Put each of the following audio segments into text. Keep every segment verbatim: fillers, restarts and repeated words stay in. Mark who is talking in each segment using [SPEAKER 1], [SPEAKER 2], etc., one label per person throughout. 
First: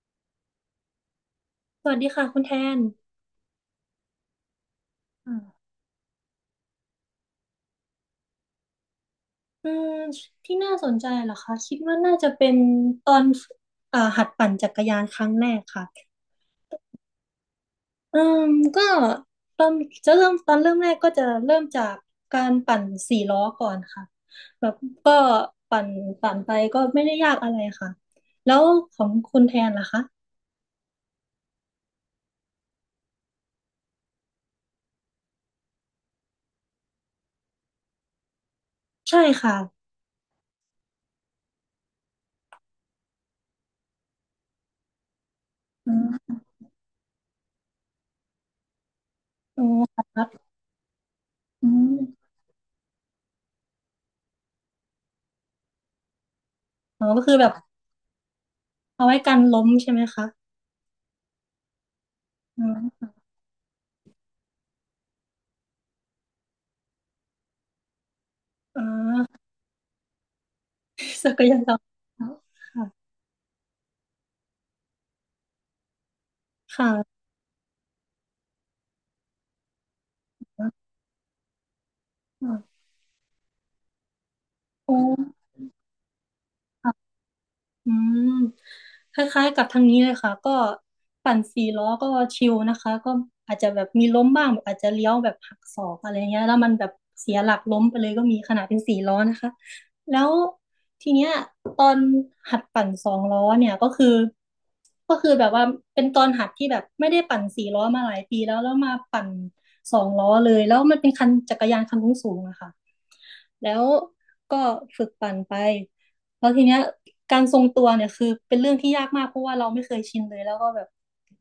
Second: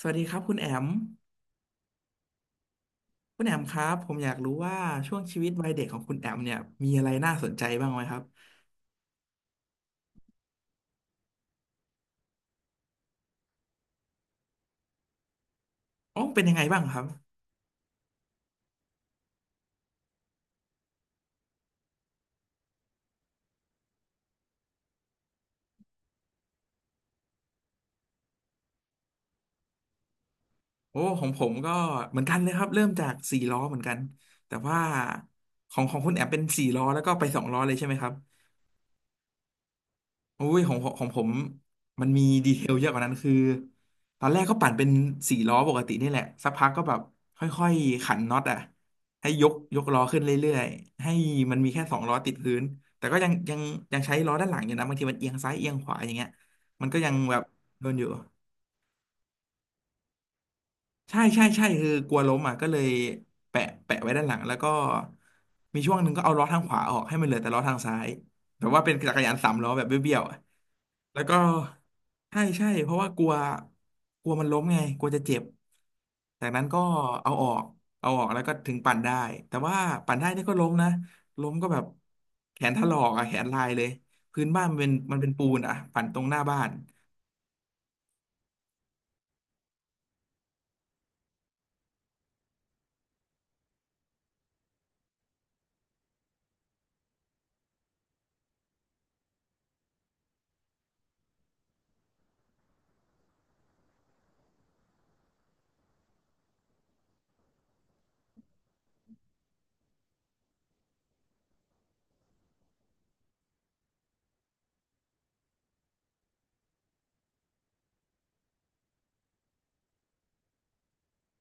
[SPEAKER 1] สวัสดีครับคุณแอม
[SPEAKER 2] สวัสดีค่ะคุณแทน
[SPEAKER 1] คุณแอมครับผมอยากรู้ว่าช่วง
[SPEAKER 2] อื
[SPEAKER 1] ชีวิต
[SPEAKER 2] ม
[SPEAKER 1] วัยเด็กของคุณแอมเนี่ยมีอะไรน่าสนใจบ้างไหมครับ
[SPEAKER 2] อืมที่น่าสนใจเหรอคะคิดว่าน่าจะเป็นตอนเอ่อหัดปั่นจักรยานครั้งแรกค่ะ
[SPEAKER 1] อ๋อเป็นยังไงบ้างครับ
[SPEAKER 2] อืมก็ตอนจะเริ่มตอนเริ่มแรกก็จะเริ่มจากการปั่นสี่ล้อก่อนค่ะแบบก็ปั่นปั่นไปก็ไม่ได้ยากอะไรค่ะแล้วของคุณแทนล่ะคะ
[SPEAKER 1] โอ้ของผมก็เหมือนกันเลยครับเริ่มจากสี่ล้อเหมือนกันแต่ว่าของของคุณแอมเป็นสี่ล้อแล้วก็ไปสองล้อเลยใช่ไหมครับ
[SPEAKER 2] ใช่ค่ะ
[SPEAKER 1] อุ้ยของผมของผมมันมีดีเทลเยอะกว่านั้นคือตอนแรกก็ปั่นเป็นสี่ล้อปก
[SPEAKER 2] อื
[SPEAKER 1] ตินี่แหละ
[SPEAKER 2] ม
[SPEAKER 1] สักพักก็แบบค่อยๆขันน็อตอ่ะให้ยก
[SPEAKER 2] อ๋อ
[SPEAKER 1] ยกล้อ
[SPEAKER 2] ค
[SPEAKER 1] ขึ้น
[SPEAKER 2] รับ
[SPEAKER 1] เรื่อยๆให้มันมี
[SPEAKER 2] อื
[SPEAKER 1] แค่
[SPEAKER 2] ม
[SPEAKER 1] สองล้อติดพื้นแต่ก็ยังยังยังใช้ล้อด้านหลังอยู่นะบางทีมันเอียงซ้ายเอียงขวาอย่างเงี้ยมันก็
[SPEAKER 2] อ๋อ
[SPEAKER 1] ยัง
[SPEAKER 2] ก็คื
[SPEAKER 1] แบ
[SPEAKER 2] อ
[SPEAKER 1] บ
[SPEAKER 2] แบบ
[SPEAKER 1] โดนอยู่
[SPEAKER 2] เอาไว้กันล้มใช่ไหมคะ
[SPEAKER 1] ใช่ใช่ใช่คือกลัวล้มอ่ะ
[SPEAKER 2] อื
[SPEAKER 1] ก็เลย
[SPEAKER 2] ม
[SPEAKER 1] แปะแปะไว้ด้านหลังแล้วก็มีช่วงหนึ่งก็เอาล้อทางขวาออกให้มันเหลือแต่ล้อทางซ้ายแบบว่า
[SPEAKER 2] อ๋อ
[SPEAKER 1] เป็นจักรยานสามล้อแบบเบี้ยวๆอะแล้ ว
[SPEAKER 2] จั
[SPEAKER 1] ก็
[SPEAKER 2] กรยานล้อน
[SPEAKER 1] ใช่ใช่
[SPEAKER 2] ค่ะ
[SPEAKER 1] เพราะว่ากลัวกลัวมันล้มไงกลัวจะเจ็บจากนั้นก็
[SPEAKER 2] ค่ะ
[SPEAKER 1] เอาออกเอาออกแล้วก็ถึงปั่นได้แต่ว่าปั่นได้นี่ก็ล้มนะล้มก็แบบแขนถลอกอ่ะแขนลายเลยพื้นบ้านมันเป็น
[SPEAKER 2] โอ
[SPEAKER 1] มันเป็นปู
[SPEAKER 2] ้
[SPEAKER 1] นอ่ะปั่นตรงหน้าบ้าน
[SPEAKER 2] ค่ะ อืมคล้ายๆกับทางนี้เลยค่ะก็ปั่นสี่ล้อก็ชิลนะคะก็อาจจะแบบมีล้มบ้างแบบอาจจะเลี้ยวแบบหักศอกอะไรเงี้ยแล้วมันแบบเสียหลักล้มไปเลยก็มีขนาดเป็นสี่ล้อนะคะแล้วทีเนี้ยตอนหัดปั่นสองล้อเนี่ยก็คือก็คือแบบว่าเป็นตอนหัดที่แบบไม่ได้ปั่นสี่ล้อมาหลายปีแล้วแล้วมาปั่นสองล้อเลยแล้วมันเป็นคันจักรยานคันสูงๆอะค่ะแล้วก็ฝึกปั่นไป แล้วทีเนี้ยการทรงตัวเนี่ยคือเป็นเรื่องที่ยากมากเพราะว่าเราไม่เคยชินเลยแล้วก็แบบ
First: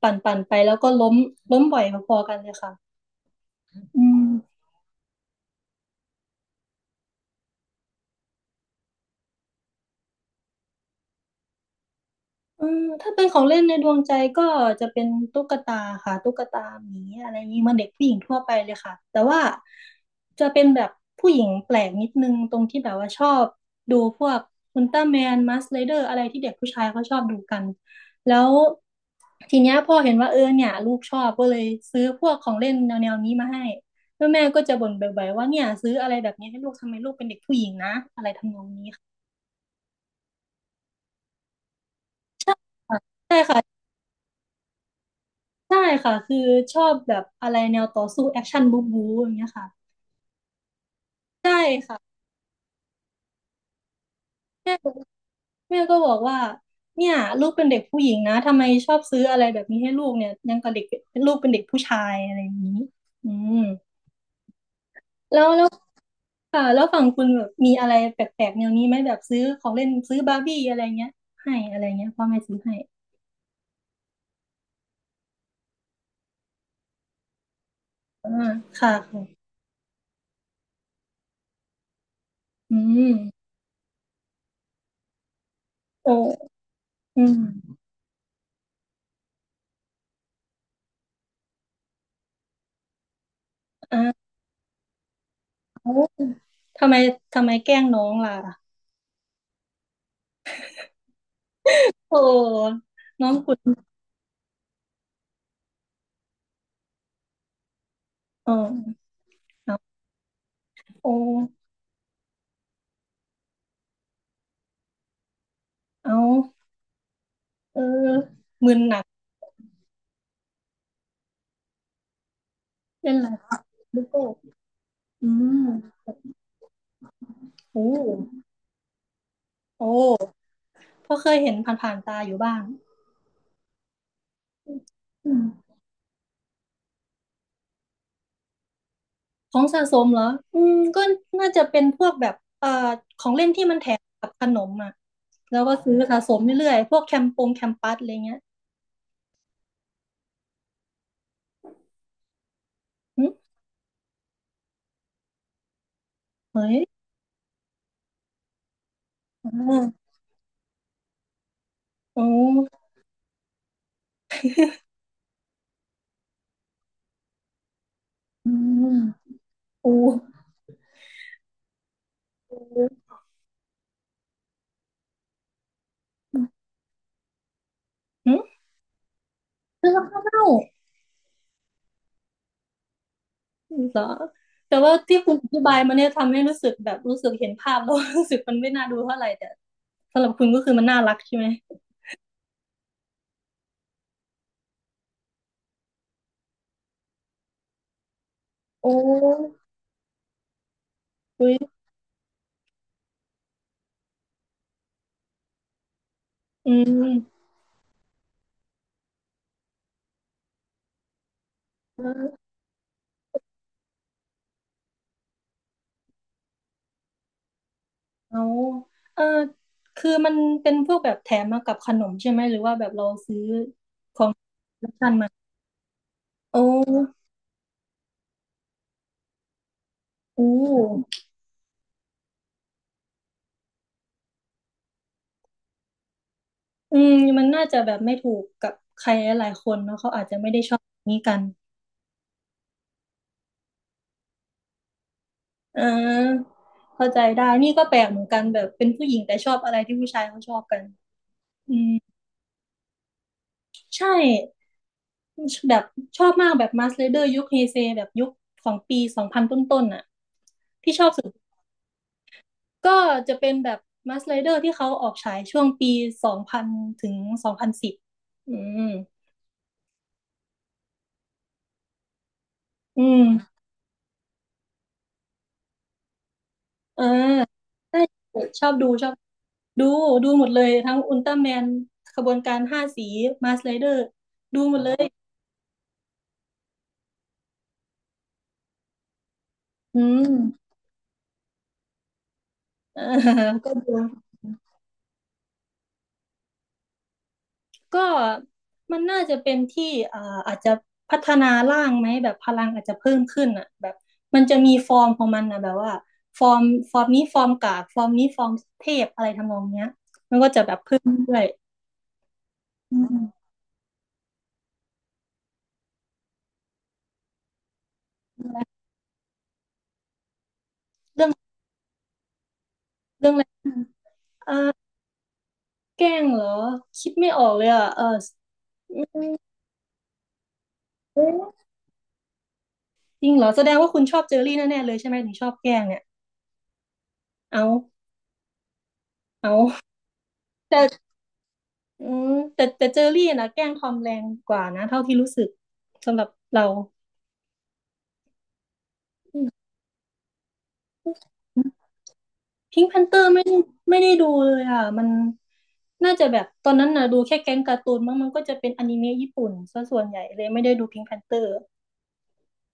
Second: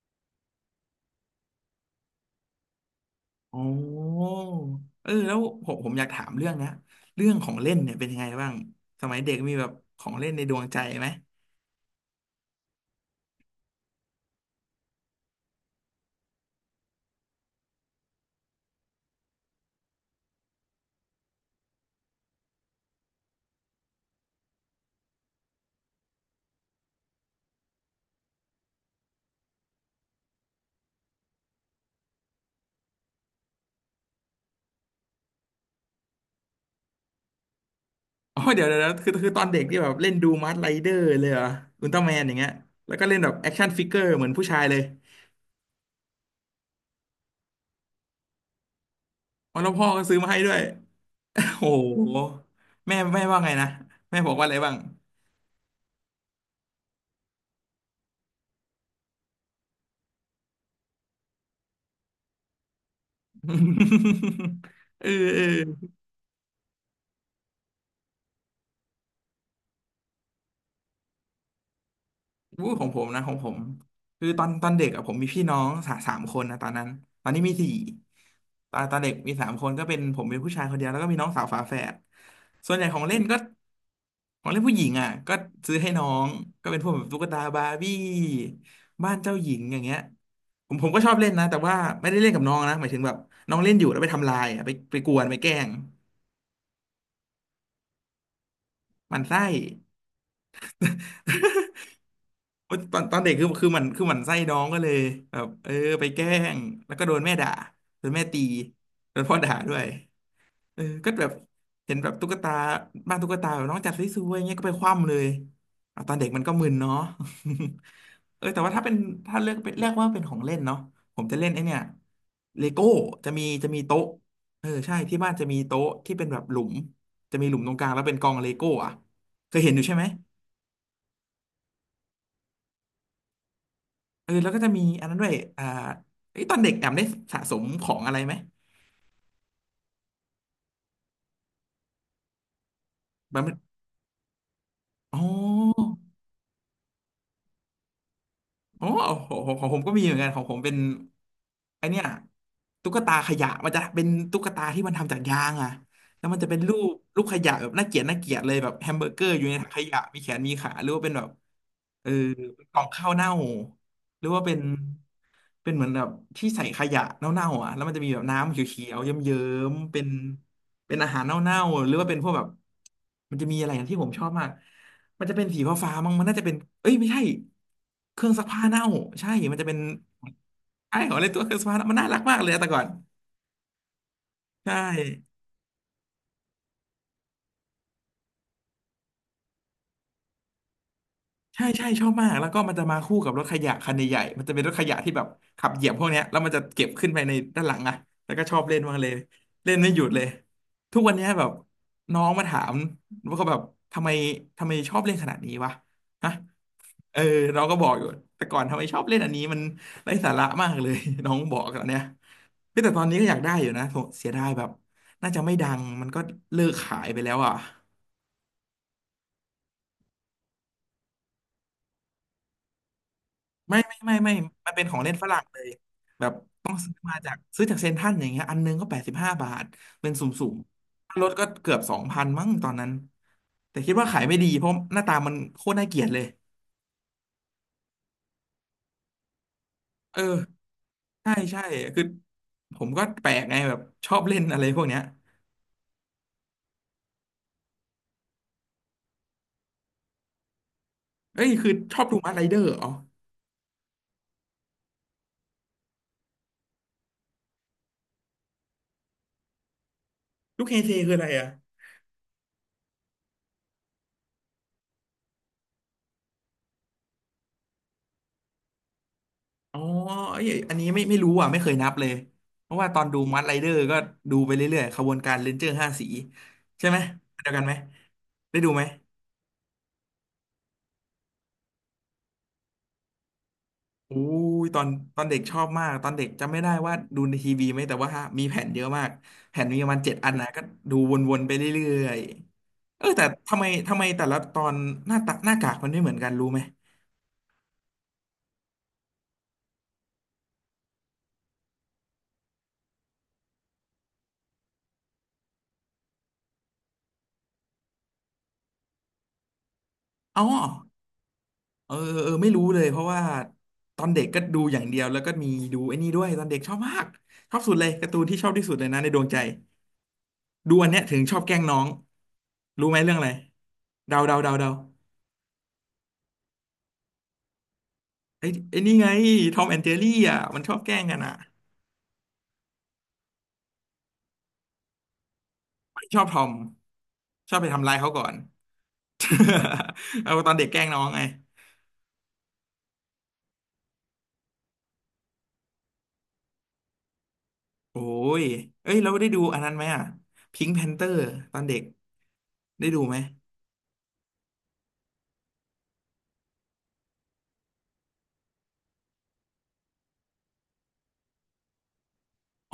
[SPEAKER 2] ปั่นปั่นไปแล้วก็ล้มล้มบ่อยพอๆกันเลยค่ะ
[SPEAKER 1] อ๋อ
[SPEAKER 2] อืม
[SPEAKER 1] เออแล้วผมผมอยากถามเรื่องนะเรื่องของเล่นเนี่ยเป็นยังไงบ้างสมัยเด็กมีแบบของเล่นในดวงใจไหม
[SPEAKER 2] อืมถ้าเป็นของเล่นในดวงใจก็จะเป็นตุ๊กตาค่ะตุ๊กตาหมีอะไรอย่างนี้เหมันเด็กผู้หญิงทั่วไปเลยค่ะแต่ว่าจะเป็นแบบผู้หญิงแปลกนิดนึงตรงที่แบบว่าชอบดูพวกอุลตร้าแมนมัสไรเดอร์อะไรที่เด็กผู้ชายเขาชอบดูกันแล้วทีเนี้ยพ่อเห็นว่าเออเนี่ยลูกชอบก็เลยซื้อพวกของเล่นแนวแนวนี้มาให้แล้วแม่ก็จะบ่นบ่อยๆว่าเนี่ยซื้ออะไรแบบนี้ให้ลูกทำไมลูกเป็นเด็กผู้หญิงนะอะไร
[SPEAKER 1] อ๋อ
[SPEAKER 2] ทำน
[SPEAKER 1] เดี๋
[SPEAKER 2] อ
[SPEAKER 1] ยว
[SPEAKER 2] ง
[SPEAKER 1] เดี๋ยว
[SPEAKER 2] นี้
[SPEAKER 1] เดี๋ยว
[SPEAKER 2] ค่ะ
[SPEAKER 1] คือคือตอนเด็กที่แบบเล่นดูมาร์ไรเดอร์เลยเหรออุลตร้าแมนอย่างเงี้ยแล้วก็เล่นแบบ
[SPEAKER 2] ใช่
[SPEAKER 1] แอคชั่น
[SPEAKER 2] ค่ะ
[SPEAKER 1] ฟิกเกอร์เหมือนผู้ชายเลย
[SPEAKER 2] ใช่ค่ะคือชอบแบบอะไรแนวต่อสู้แอคชั่นบู๊บู๊อย่างเงี้ย
[SPEAKER 1] อ๋อ
[SPEAKER 2] ค่ะ
[SPEAKER 1] แล้วพ่อก็ซื้อมาให้ด้วย
[SPEAKER 2] ใช่
[SPEAKER 1] โอ้
[SPEAKER 2] ค่ะ
[SPEAKER 1] โหแม่แม่ว่าไงนะแม่บอกว่าอะไรบ้า
[SPEAKER 2] แม่
[SPEAKER 1] ง
[SPEAKER 2] แม่ก็บอกว่าเนี่ยลูกเป็นเด็กผู้หญิงนะทำไมชอบซื้ออะไรแบบนี้ให้ลูกเนี่ยยังกับเด็กเป็นลูกเป็นเด็กผู้ชายอะไรอย่างนี้อืม
[SPEAKER 1] เออเออ
[SPEAKER 2] แล้วแล้วค่ะแล้วฝั่งคุณแบบมีอะไรแปลกๆแนวนี้ไหมแบบซื้อของเล่นซื้อบาร์บี้อะไรเงี้ยให้อะไรเงี้ยพ่อแม่ซื้อ
[SPEAKER 1] วู้
[SPEAKER 2] ให้
[SPEAKER 1] ของผมนะของผมคือตอนตอนเด็กอะผมมีพี่น้องสาสามคนนะตอนนั้นตอนนี้มีสี่
[SPEAKER 2] อ่า
[SPEAKER 1] ตอน
[SPEAKER 2] ค่ะ
[SPEAKER 1] ตอนเด็กมี
[SPEAKER 2] ค่ะ
[SPEAKER 1] สามคนก็เป็นผมเป็นผู้ชายคนเดียวแล้วก็มีน้องสาวฝาแฝดส่วน
[SPEAKER 2] อื
[SPEAKER 1] ใหญ่ของเล่
[SPEAKER 2] ม
[SPEAKER 1] นก็ของเล่นผู้หญิงอ่ะก็ซื้อให้น้อ
[SPEAKER 2] โอ้
[SPEAKER 1] งก็เป็นพวกแบบตุ๊
[SPEAKER 2] อื
[SPEAKER 1] ก
[SPEAKER 2] ม
[SPEAKER 1] ตาบาร์บี้บ้านเจ้าหญิงอย่างเงี้ยผมผมก็ชอบเล่นนะแต่ว่าไม่ได้เล่นกับน้องนะหมายถึงแบบน้องเล่นอยู่แล้วไป
[SPEAKER 2] อ้า
[SPEAKER 1] ทำลายอะไปไปกวนไปแกล้ง
[SPEAKER 2] วทำไมทำไมแกล้งน้องล่ะ
[SPEAKER 1] หมันไส้
[SPEAKER 2] โอ
[SPEAKER 1] โอ๊ย
[SPEAKER 2] ้
[SPEAKER 1] ตอนตอน
[SPEAKER 2] น้
[SPEAKER 1] เด็
[SPEAKER 2] อ
[SPEAKER 1] ก
[SPEAKER 2] ง
[SPEAKER 1] คือ
[SPEAKER 2] คุณ
[SPEAKER 1] คือมันคือมันไส้น้องก็เลยแบบเออไปแกล้งแล้วก็โดนแม่ด่าโดนแม่ตี
[SPEAKER 2] เออ
[SPEAKER 1] โดนพ่อด่าด้วย
[SPEAKER 2] เอา
[SPEAKER 1] เออ
[SPEAKER 2] โอ
[SPEAKER 1] ก็แบบเห็นแบบตุ๊กตาบ้านตุ๊กตาแบบน้องจัดสวยๆอย่างเงี้ยก็ไปคว่ำเลยอ่ะ
[SPEAKER 2] เอ
[SPEAKER 1] ตอนเด็กมันก็
[SPEAKER 2] า
[SPEAKER 1] มึนเนาะ
[SPEAKER 2] เออ
[SPEAKER 1] เออแต่
[SPEAKER 2] มึ
[SPEAKER 1] ว่า
[SPEAKER 2] น
[SPEAKER 1] ถ้าเป็
[SPEAKER 2] ห
[SPEAKER 1] น
[SPEAKER 2] นัก
[SPEAKER 1] ถ้าเลือกเป็นเรียกว่าเป็นของเล่นเนาะผมจะเล่นไอเนี่ยเลโก้
[SPEAKER 2] เล่น
[SPEAKER 1] จะ
[SPEAKER 2] อะ
[SPEAKER 1] มี
[SPEAKER 2] ไร
[SPEAKER 1] จะมี
[SPEAKER 2] ลู
[SPEAKER 1] โต๊ะ
[SPEAKER 2] กโก้
[SPEAKER 1] เออใช่ที่
[SPEAKER 2] อื
[SPEAKER 1] บ้านจะมี
[SPEAKER 2] ม
[SPEAKER 1] โต๊ะที่เป็นแบบหลุมจะมีหลุมตรงก
[SPEAKER 2] โอ้
[SPEAKER 1] ลางแล้วเป็นกองเลโก้อะเคยเห็นอ
[SPEAKER 2] โอ
[SPEAKER 1] ยู่ใช่ไหม
[SPEAKER 2] ้เพราะเคยเห็นผ่านๆตาอยู่บ้าง
[SPEAKER 1] เออแล้วก็จะมีอันนั้นด้ว
[SPEAKER 2] อื
[SPEAKER 1] ย
[SPEAKER 2] ม
[SPEAKER 1] อ่าเอ้ยตอนเด็กแอมได้สะสมของอะไรไหม
[SPEAKER 2] ของสะสมเหรออืมก็น่าจะเป็นพวกแบบเอ่อของ
[SPEAKER 1] แบบ
[SPEAKER 2] เล่น
[SPEAKER 1] มัน
[SPEAKER 2] ที่มันแถมกับขนมอ่ะ
[SPEAKER 1] อ๋
[SPEAKER 2] แล้วก็
[SPEAKER 1] อ
[SPEAKER 2] ซื้อสะสมเรื่อยๆพวกแคมปงแคมปัสอะไรเงี้ย
[SPEAKER 1] อ๋อของของของผมก็มีเหมือนกันของผมเป็นไอเนี้ยตุ๊กตา
[SPEAKER 2] อื
[SPEAKER 1] ข
[SPEAKER 2] ม
[SPEAKER 1] ยะมันจะเป็นตุ๊กตาที่มันทำจากยางอ่ะแล้วมันจะเป็น
[SPEAKER 2] เฮ้
[SPEAKER 1] รู
[SPEAKER 2] ย
[SPEAKER 1] ปรูปขยะแบบน่าเกลียดน่าเกลียดเลยแบบแฮมเบอร์เกอร์อยู่ใน
[SPEAKER 2] อ๋
[SPEAKER 1] ถั
[SPEAKER 2] อ
[SPEAKER 1] งขยะมีแขนมีขาหรือว่าเป็นแบบเออ
[SPEAKER 2] โอ้
[SPEAKER 1] กล่องข้าวเน่าหรือว่าเป็น เป็นเหมือนแบบที่ใส่ขยะเน่าๆอ่ะแล้วมันจะมีแบบ
[SPEAKER 2] อื
[SPEAKER 1] น้ำเขีย
[SPEAKER 2] ม
[SPEAKER 1] วๆเยิ้ม
[SPEAKER 2] โอ้
[SPEAKER 1] ๆเป็นเป็นอาหารเน่าๆหรือว่าเป็นพวกแบบ
[SPEAKER 2] โอ้
[SPEAKER 1] มันจะมีอะไรอย่างที่ผมชอบมากมันจะเป็นสีฟ้าๆมั้งมันน่า
[SPEAKER 2] อ
[SPEAKER 1] จะเป็นเอ้ยไม่ใช่เครื่อง
[SPEAKER 2] ื
[SPEAKER 1] ซักผ้าเน่าใช่มันจะเป็น
[SPEAKER 2] ซื้อแล้วก็เล่า
[SPEAKER 1] ไอ้ของอะไรตัวเครื่องซักผ้าเน่ามันน่ารักมากเลยอะแต่ก่อน
[SPEAKER 2] เหรอ
[SPEAKER 1] ใช่
[SPEAKER 2] แต่ว่าที่คุณอธิบายมาเนี่ยทำให้รู้สึกแบบรู้สึกเห็นภาพแล้ว รู้สึกมันไม่น่าดูเท่าไหร่แต่สำหรับคุณก็คือมันน่ารักใช่ไหม
[SPEAKER 1] ใช่ใช่ชอบมากแล้วก็มันจะมาคู่กับรถขยะคันใหญ่ๆมันจะเป็นรถขยะที่แบบขับเหยียบพวกเนี้ยแล้วมันจะเก็บขึ้นไปในด้านหลังอะแล้วก็ชอบเล่นมาก
[SPEAKER 2] โอ้
[SPEAKER 1] เลยเล่นไม่หยุดเลยทุกวันเนี้ยแบ
[SPEAKER 2] อุ๊
[SPEAKER 1] บ
[SPEAKER 2] ย
[SPEAKER 1] น้องมาถามว่าเขาแบบทำไมทำไมชอบเล่นขนาดนี้วะฮะ
[SPEAKER 2] อื
[SPEAKER 1] เออ
[SPEAKER 2] ม
[SPEAKER 1] เราก็บอกอยู่แต่ก่อนทำไมชอบเล่นอันนี้มันไร้สาระมากเลย น้องบอกตอนเนี้ย
[SPEAKER 2] เออ
[SPEAKER 1] เฮ้ยแต่ตอนนี้ก็อยากได้อยู่นะโถเสียดายแบบน่าจะไม่ดังมันก็เลิกขายไปแล้วอ่ะ
[SPEAKER 2] เอาเออคือมันเป็นพวกแบบแถมมากับขนมใช่ไหมหรือว่าแบบเราซื้อ
[SPEAKER 1] ไม่ไม่ไม่ไม่ มันเป็นของเล่นฝรั่งเลยแบบ
[SPEAKER 2] โอ
[SPEAKER 1] ต้องซื้อมา
[SPEAKER 2] ้
[SPEAKER 1] จากซื้อจากเซ็นทรัลอย่างเงี้ยอันนึงก็แปดสิบห้าบาท เป็นสุ่
[SPEAKER 2] อู้
[SPEAKER 1] มๆถ้ารถก็เกือบสองพันมั้งตอนนั้น แต่คิดว่าขายไม่ดีเพราะหน้าตามันโคตรน่าเกลียดเลย
[SPEAKER 2] อืมมันน่าจะแบบไม่ถูกกับใครหลายๆคนเนาะเขา
[SPEAKER 1] เอ
[SPEAKER 2] อาจจะไม่ได้
[SPEAKER 1] อ
[SPEAKER 2] ชอบแบบนี้
[SPEAKER 1] ใช่
[SPEAKER 2] กัน
[SPEAKER 1] ใช่คือผมก็แปลกไงแบบชอบเล่นอะไรพวกเนี้ย
[SPEAKER 2] เอ่าเข้าใจได้นี่ก็แปลกเหมือนกันแบบเป็นผู้หญิงแต่ชอบอะไรที่ผู้ชายเขาชอบกัน
[SPEAKER 1] เอ้ยคือ
[SPEAKER 2] อื
[SPEAKER 1] ชอบ
[SPEAKER 2] ม
[SPEAKER 1] ดูมาร์ไรเดอร์อ๋อ
[SPEAKER 2] ใช่ แบบชอบมากแบบมาสเลเดอร์ยุคเฮเซแบบยุคของปีสองพันต้นๆน่ะ
[SPEAKER 1] ลูกเฮเซ
[SPEAKER 2] ที่ชอ
[SPEAKER 1] คื
[SPEAKER 2] บ
[SPEAKER 1] ออะ
[SPEAKER 2] สุ
[SPEAKER 1] ไรอ่ะ
[SPEAKER 2] ดก็จะเป็นแบบมาสเลเดอร์ที่เขาออกฉายช่วงปีสองพันถึงสองพันสิบอืม
[SPEAKER 1] อ๋อเอ้ยอันนี้ไม่ไม่รู้อ่ะไม่เคยนับเลยเพราะว่าตอ
[SPEAKER 2] อื
[SPEAKER 1] นดูมัดไร
[SPEAKER 2] ม
[SPEAKER 1] เดอร์ก็ดูไปเรื่อยๆขบวนการเรนเจอร์ห้าสีใช่ไหม
[SPEAKER 2] เออ
[SPEAKER 1] เดียวกันไหม
[SPEAKER 2] ใช่
[SPEAKER 1] ได้
[SPEAKER 2] ชอ
[SPEAKER 1] ดู
[SPEAKER 2] บ
[SPEAKER 1] ไหม
[SPEAKER 2] ดูชอบดูดูหมดเลยทั้งอุลตร้าแมนขบวนการห้าสีมาสเลเดอร์
[SPEAKER 1] อู้
[SPEAKER 2] ดู
[SPEAKER 1] ย
[SPEAKER 2] หม
[SPEAKER 1] ตอ
[SPEAKER 2] ด
[SPEAKER 1] น
[SPEAKER 2] เลย
[SPEAKER 1] ตอนเด็กชอบมากตอนเด็กจำไม่ได้ว่าดูในทีวีไหมแต่ว่ามีแผ่นเยอะมากแผ่นมีประมา
[SPEAKER 2] อื
[SPEAKER 1] ณเจ็ด
[SPEAKER 2] ม
[SPEAKER 1] อันนะก็ดูวนๆไปเรื่อยๆ
[SPEAKER 2] เอ
[SPEAKER 1] เอ
[SPEAKER 2] อ
[SPEAKER 1] อแต่ทำไม
[SPEAKER 2] ก็ดู
[SPEAKER 1] ทำไมแต่ละตอนหน้าตาหน้ากากมันไม่เหมือนกันรู้ไหม
[SPEAKER 2] ก็มันน่าจะเป็นที่อ่าอาจจะพัฒนาร่างไหมแบบพลังอาจจะเพิ่มขึ้นอ่ะแบบมันจะมีฟอร์มของมันนะแบบว่าฟอร์มฟอร์มนี้ฟอร์มกากฟอร์มนี้ฟอร์มเทพอะไรทำนองเนี้ย
[SPEAKER 1] อ๋อ
[SPEAKER 2] เพิ่มด้วย
[SPEAKER 1] เออเออไม่รู้เลยเพ
[SPEAKER 2] อื
[SPEAKER 1] ราะ
[SPEAKER 2] ม
[SPEAKER 1] ว่าตอนเด็กก็ดูอย่างเดียวแล้วก็มีดูไอ้นี่ด้วยตอนเด็กชอบมากชอบสุดเลยการ์ตูนที่ชอบที่สุดเลยนะในดวงใจดูอันเนี้ยถึง
[SPEAKER 2] เรื่อง
[SPEAKER 1] ชอบแกล้งน้องรู้ไหมเรื่องอะไร
[SPEAKER 2] เรื่องอะไร
[SPEAKER 1] เดาเดาเดา
[SPEAKER 2] อ่
[SPEAKER 1] เดา
[SPEAKER 2] าแกล้งเหรอคิดไม่ออกเลยอ่ะเออ
[SPEAKER 1] ไอ้ไอ้นี่ไงทอมแอนเจลี่อ่ะมันชอบแกล้งกันอ่ะ
[SPEAKER 2] เอ๊ะจริงเหรอแสดงว่าคุณชอบเจอรี่แน่ๆเลยใช่ไหมถึงชอบแกล้งเนี่
[SPEAKER 1] มั
[SPEAKER 2] ย
[SPEAKER 1] นชอบทอมชอบ
[SPEAKER 2] เอา
[SPEAKER 1] ไปทำร้ายเขาก่อน
[SPEAKER 2] เอา
[SPEAKER 1] เอาตอนเด็กแกล้งน้อ
[SPEAKER 2] แต่
[SPEAKER 1] งไง
[SPEAKER 2] อืมแต่แต่เจอรี่นะแกล้งทอมแรงกว่านะเท่าที่รู้สึกสำหรับเรา
[SPEAKER 1] โอ้ยเอ้ยเราได้ดูอันนั้นไหมอ่ะพิงค์แพนเตอร์ตอนเด็ก
[SPEAKER 2] พิ
[SPEAKER 1] ได้
[SPEAKER 2] งค์แพ
[SPEAKER 1] ดู
[SPEAKER 2] น
[SPEAKER 1] ไห
[SPEAKER 2] เต
[SPEAKER 1] ม
[SPEAKER 2] อร์ไม่ไม่ได้ดูเลยอ่ะมันน่าจะแบบตอนนั้นนะดูแค่แก๊งการ์ตูนมั้งมันก็จะเป็นอนิเมะญี่ปุ่นซะส่วนใหญ่เลยไม่ได้ดูพิงค์แพนเตอร์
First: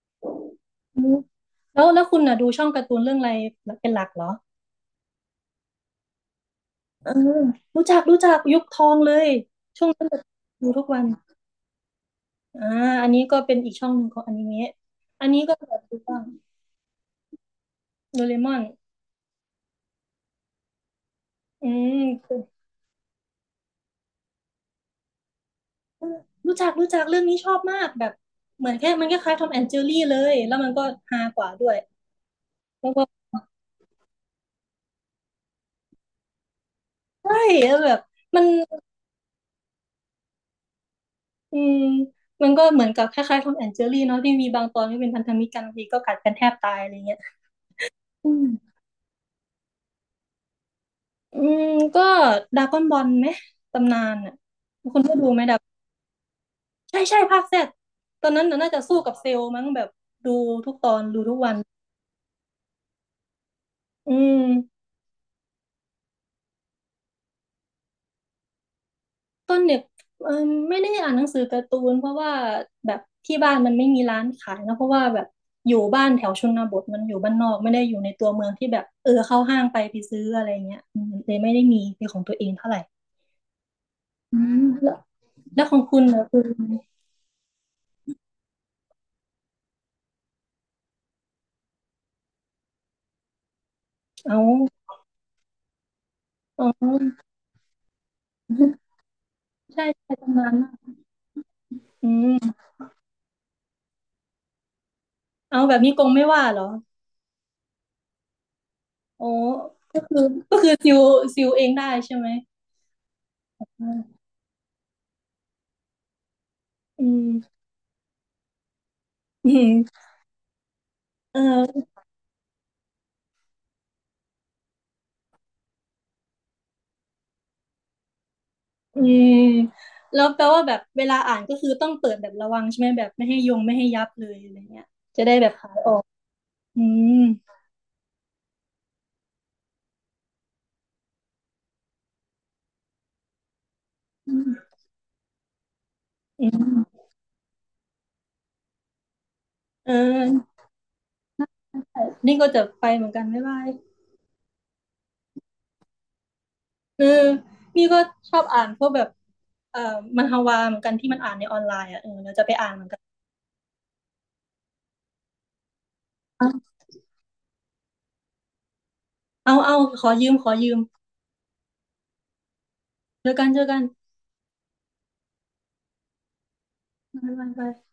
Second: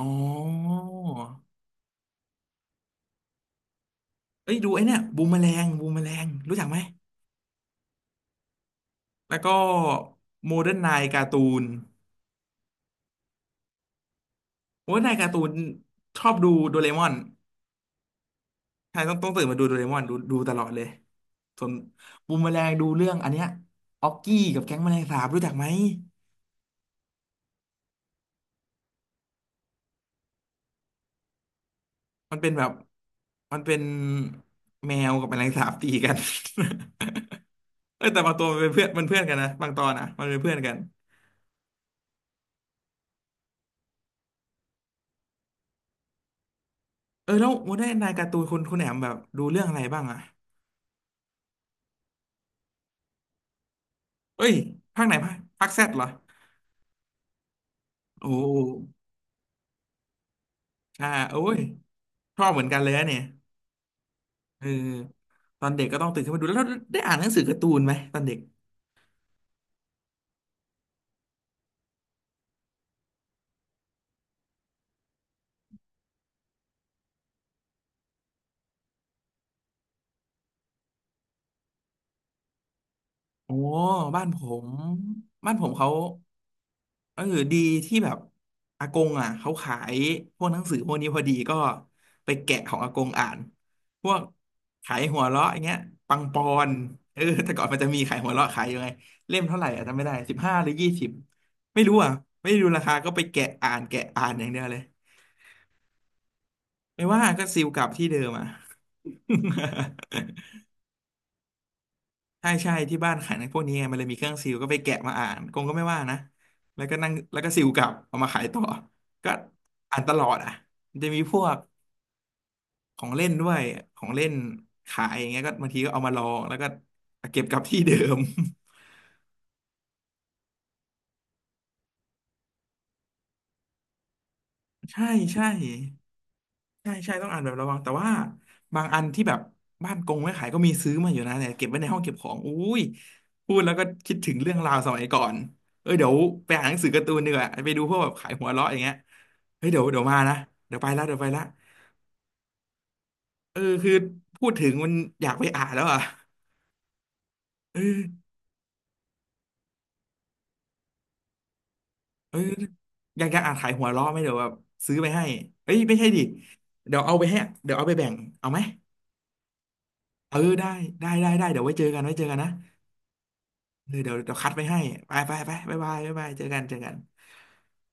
[SPEAKER 1] อ๋อ
[SPEAKER 2] แล้วแล้วคุณน่ะดูช่องการ์ตูนเรื่องอะไรเป็นหลักเหรอ
[SPEAKER 1] เอ้ยดูไอ้เนี่ยบูมแมลงบูมแมลงรู้จักไหม
[SPEAKER 2] เออรู้จักรู้จักยุคทองเลย
[SPEAKER 1] แล้วก็
[SPEAKER 2] ช่วงนั้นแบบ
[SPEAKER 1] โม
[SPEAKER 2] ดู
[SPEAKER 1] เดิร์น
[SPEAKER 2] ทุ
[SPEAKER 1] ไน
[SPEAKER 2] กวัน
[SPEAKER 1] น์การ์ตูน
[SPEAKER 2] อ่าอันนี้ก็เป็นอีกช่องหนึ่งของอนิเมะ
[SPEAKER 1] โมเดิร์นไนน์
[SPEAKER 2] อั
[SPEAKER 1] กา
[SPEAKER 2] น
[SPEAKER 1] ร์ตู
[SPEAKER 2] นี้
[SPEAKER 1] น
[SPEAKER 2] ก็แบบดู
[SPEAKER 1] ช
[SPEAKER 2] บ้าง
[SPEAKER 1] อบดูโดเรมอน
[SPEAKER 2] โดเรมอน
[SPEAKER 1] ใช่ต้องต้องตื่นมาดูโดเรมอนดูดูตลอดเลยส่
[SPEAKER 2] อื
[SPEAKER 1] วนบูม
[SPEAKER 2] ม
[SPEAKER 1] แมลงดูเรื่องอันเนี้ยออกกี้กับแก๊งแมลงสาบรู้จักไหม
[SPEAKER 2] รู้จักรู้จักเรื่องนี้ชอบมากแบบเหมือนแค่มันคล้ายๆทอมแอนด์เจอรี่เลยแล้วมันก็ฮากว่าด้วย
[SPEAKER 1] มันเป็นแบบ
[SPEAKER 2] แล้วก็
[SPEAKER 1] มันเป็นแมวกับแมลงสาบตีกัน
[SPEAKER 2] ใช่แล้วแบ บ
[SPEAKER 1] เออแต่บาง
[SPEAKER 2] มั
[SPEAKER 1] ตั
[SPEAKER 2] น
[SPEAKER 1] วมันเป็นเพื่อนมันเพื่อนกันนะบางตอนนะมันเป็นเพื่อนกัน
[SPEAKER 2] อืมมันก็เหมือนกับคล้ายๆทอมแอนเจอรี่เนาะที่มีบางตอนที่เป็นพันธมิตรกันบางทีก็กัดกันแทบตายอะไรเงี้ย
[SPEAKER 1] เออแล้วโมเดิร์นไนน์กา
[SPEAKER 2] อื
[SPEAKER 1] ร์ตูนคุณ
[SPEAKER 2] ม
[SPEAKER 1] คุณแหนมแบบดูเรื่องอะไรบ้างอะ
[SPEAKER 2] อืมก็ดราก้อนบอลไหมตำนานอ่ะ
[SPEAKER 1] เอ้ย
[SPEAKER 2] คุ
[SPEAKER 1] ภา
[SPEAKER 2] ณ
[SPEAKER 1] คไหน
[SPEAKER 2] ได้ดู
[SPEAKER 1] ภาค
[SPEAKER 2] ไหมดับ
[SPEAKER 1] ภาคแซดเหรอ
[SPEAKER 2] ใช่ใช่ภาคแซดตอ
[SPEAKER 1] โอ้
[SPEAKER 2] นนั้นน่ะน่าจะสู้กับเซลล์มั้งแบบดูทุกตอน
[SPEAKER 1] อ่า
[SPEAKER 2] ดูทุ
[SPEAKER 1] โอ้
[SPEAKER 2] กวัน
[SPEAKER 1] ยชอบเหมือนกันเลยอะเนี่ย
[SPEAKER 2] อื
[SPEAKER 1] เออ
[SPEAKER 2] ม
[SPEAKER 1] ตอนเด็กก็ต้องตื่นขึ้นมาดูแล้วได้อ่านหนังสือการ์ตูนไหมตอนเด็ก
[SPEAKER 2] ตอนเด็กเออไม่ได้อ่านหนังสือการ์ตูนเพราะว่าแบบที่บ้านมันไม่มีร้านขายนะเพราะว่าแบบอยู่บ้านแถวชนบทมันอยู่บ้านนอกไม่ได้อยู่ในตัวเมืองที่แบบเออเข้าห้างไปไปซื้ออะไรเงี้ยอืมเลยไม่ได้มีเป็นของตัวเองเท่าไหร่
[SPEAKER 1] โอ้บ้าน
[SPEAKER 2] อื
[SPEAKER 1] ผ
[SPEAKER 2] ม
[SPEAKER 1] ม
[SPEAKER 2] แล้ว
[SPEAKER 1] บ้าน
[SPEAKER 2] แล้
[SPEAKER 1] ผ
[SPEAKER 2] ว
[SPEAKER 1] ม
[SPEAKER 2] ของ
[SPEAKER 1] เขา
[SPEAKER 2] คุณเนะคือ
[SPEAKER 1] เออดีที่แบบอากงอ่ะเขาขายพวกหนังสือพวกนี้พอดีก็ไปแกะของอากงอ่านพวก
[SPEAKER 2] เอา
[SPEAKER 1] ขายหัวเราะอย่างเงี้ยปังปอ
[SPEAKER 2] อ๋
[SPEAKER 1] นเอ
[SPEAKER 2] อ
[SPEAKER 1] อแต่ก่อนมันจะมีขายหัวเราะขายอยู่ไงเล่มเท่าไหร่อ่ะ
[SPEAKER 2] ใช่
[SPEAKER 1] จำไม่ได้
[SPEAKER 2] ใช่ตร
[SPEAKER 1] สิ
[SPEAKER 2] ง
[SPEAKER 1] บ
[SPEAKER 2] นาน
[SPEAKER 1] ห้าห
[SPEAKER 2] มา
[SPEAKER 1] รือยี่
[SPEAKER 2] ก
[SPEAKER 1] สิบไม่รู้
[SPEAKER 2] อื
[SPEAKER 1] อ่ะไม่
[SPEAKER 2] ม
[SPEAKER 1] ได้ดูราคาก็ไปแกะอ่านแกะอ่านอย่างเดียวเลย
[SPEAKER 2] เอาแบบนี้กงไม่ว่าเหรอ
[SPEAKER 1] ไม่ว่าก็ซิลกลับที่เดิมอ่ะ
[SPEAKER 2] โอ้ก็คือก็คือซิวซิวเองได้ใช่ไหม
[SPEAKER 1] ใช่ใช่ที่บ้านขายหนังพวกนี้ไง
[SPEAKER 2] อื
[SPEAKER 1] มันเลยมี
[SPEAKER 2] ม
[SPEAKER 1] เครื่องซิลก็ไปแกะมาอ่านกงก็ไม่ว่านะแล้วก็
[SPEAKER 2] อื
[SPEAKER 1] นั่งแล้วก็ซิลกลับเอามาขายต่อก็อ่า
[SPEAKER 2] ม
[SPEAKER 1] นตลอดอ่ะมันจะมีพวก
[SPEAKER 2] เออ
[SPEAKER 1] ของเล่นด้วยของเล่นขายอย่างเงี้ยก็บางทีก็เอามาลองแล้วก็เก็บกลับที่เดิม
[SPEAKER 2] อืมแล้วแปลว่าแบบเวลาอ่านก็คือต้องเปิดแบบระวังใช่ไหมแบบไม่ให้ยงไม่ให้ยับเลยอะไรเงี้ย
[SPEAKER 1] ใช่
[SPEAKER 2] จะได้
[SPEAKER 1] ใช่
[SPEAKER 2] แบบขายออกอื
[SPEAKER 1] ใช่
[SPEAKER 2] ม
[SPEAKER 1] ใช่ต้องอ่านแบบระวังแต่ว่าบางอันที่แบบบ้านกงไม่ขายก็มีซื้อมาอยู่นะเนี่ยเก็บไว้ในห้องเก็บของอุ้ยพูดแล้วก็คิดถึ
[SPEAKER 2] อื
[SPEAKER 1] ง
[SPEAKER 2] ม
[SPEAKER 1] เรื่องราวสมัยก่อนเอ้ยเดี๋ยว
[SPEAKER 2] อื
[SPEAKER 1] ไปอ่านห
[SPEAKER 2] ม
[SPEAKER 1] นังสือการ์ตูนดีกว่าไปดูพวกแบบขายหัวเราะอย่างเงี้ยเฮ้ยเดี๋ยว
[SPEAKER 2] เอ
[SPEAKER 1] เดี๋ยวมานะ
[SPEAKER 2] อ
[SPEAKER 1] เดี๋ยวไปละเดี๋ยวไปละ
[SPEAKER 2] นี่ก็จะไปเหมือนกันบ๊าย
[SPEAKER 1] เอ
[SPEAKER 2] บา
[SPEAKER 1] อ
[SPEAKER 2] ย
[SPEAKER 1] คือพูดถึงมันอยากไปอ่านแล้วอ่ะ
[SPEAKER 2] เออ
[SPEAKER 1] เอ
[SPEAKER 2] นี่ก็
[SPEAKER 1] อ
[SPEAKER 2] ชอบอ่านพวกแบบเอ่อมันฮวาเหมือนกันที่มันอ่านในออนไลน์อ่ะเออเรา
[SPEAKER 1] เออ
[SPEAKER 2] จะไปอ่านเหมือนกัน
[SPEAKER 1] อยากจะอ่านขายหัวเราะไหมเดี๋ยวแบบซื้อไปให้เอ้ยไม่ใช่ดิเดี๋ยวเอาไปให้เดี๋ยวเอาไปแบ่งเอาไหม
[SPEAKER 2] เอาเอาขอยื
[SPEAKER 1] เอ
[SPEAKER 2] ม
[SPEAKER 1] อ
[SPEAKER 2] ขอ
[SPEAKER 1] ได้
[SPEAKER 2] ยืม
[SPEAKER 1] ได้ได้ได้เดี๋ยวไว้เจอกันไว้เจอกันนะ
[SPEAKER 2] เจอกันเจอกัน
[SPEAKER 1] เออเดี๋ยวเดี๋ยวคัดไปให้ไปไปไปบายบายบายบายเจอกันเจอกัน
[SPEAKER 2] บ๊ายบาย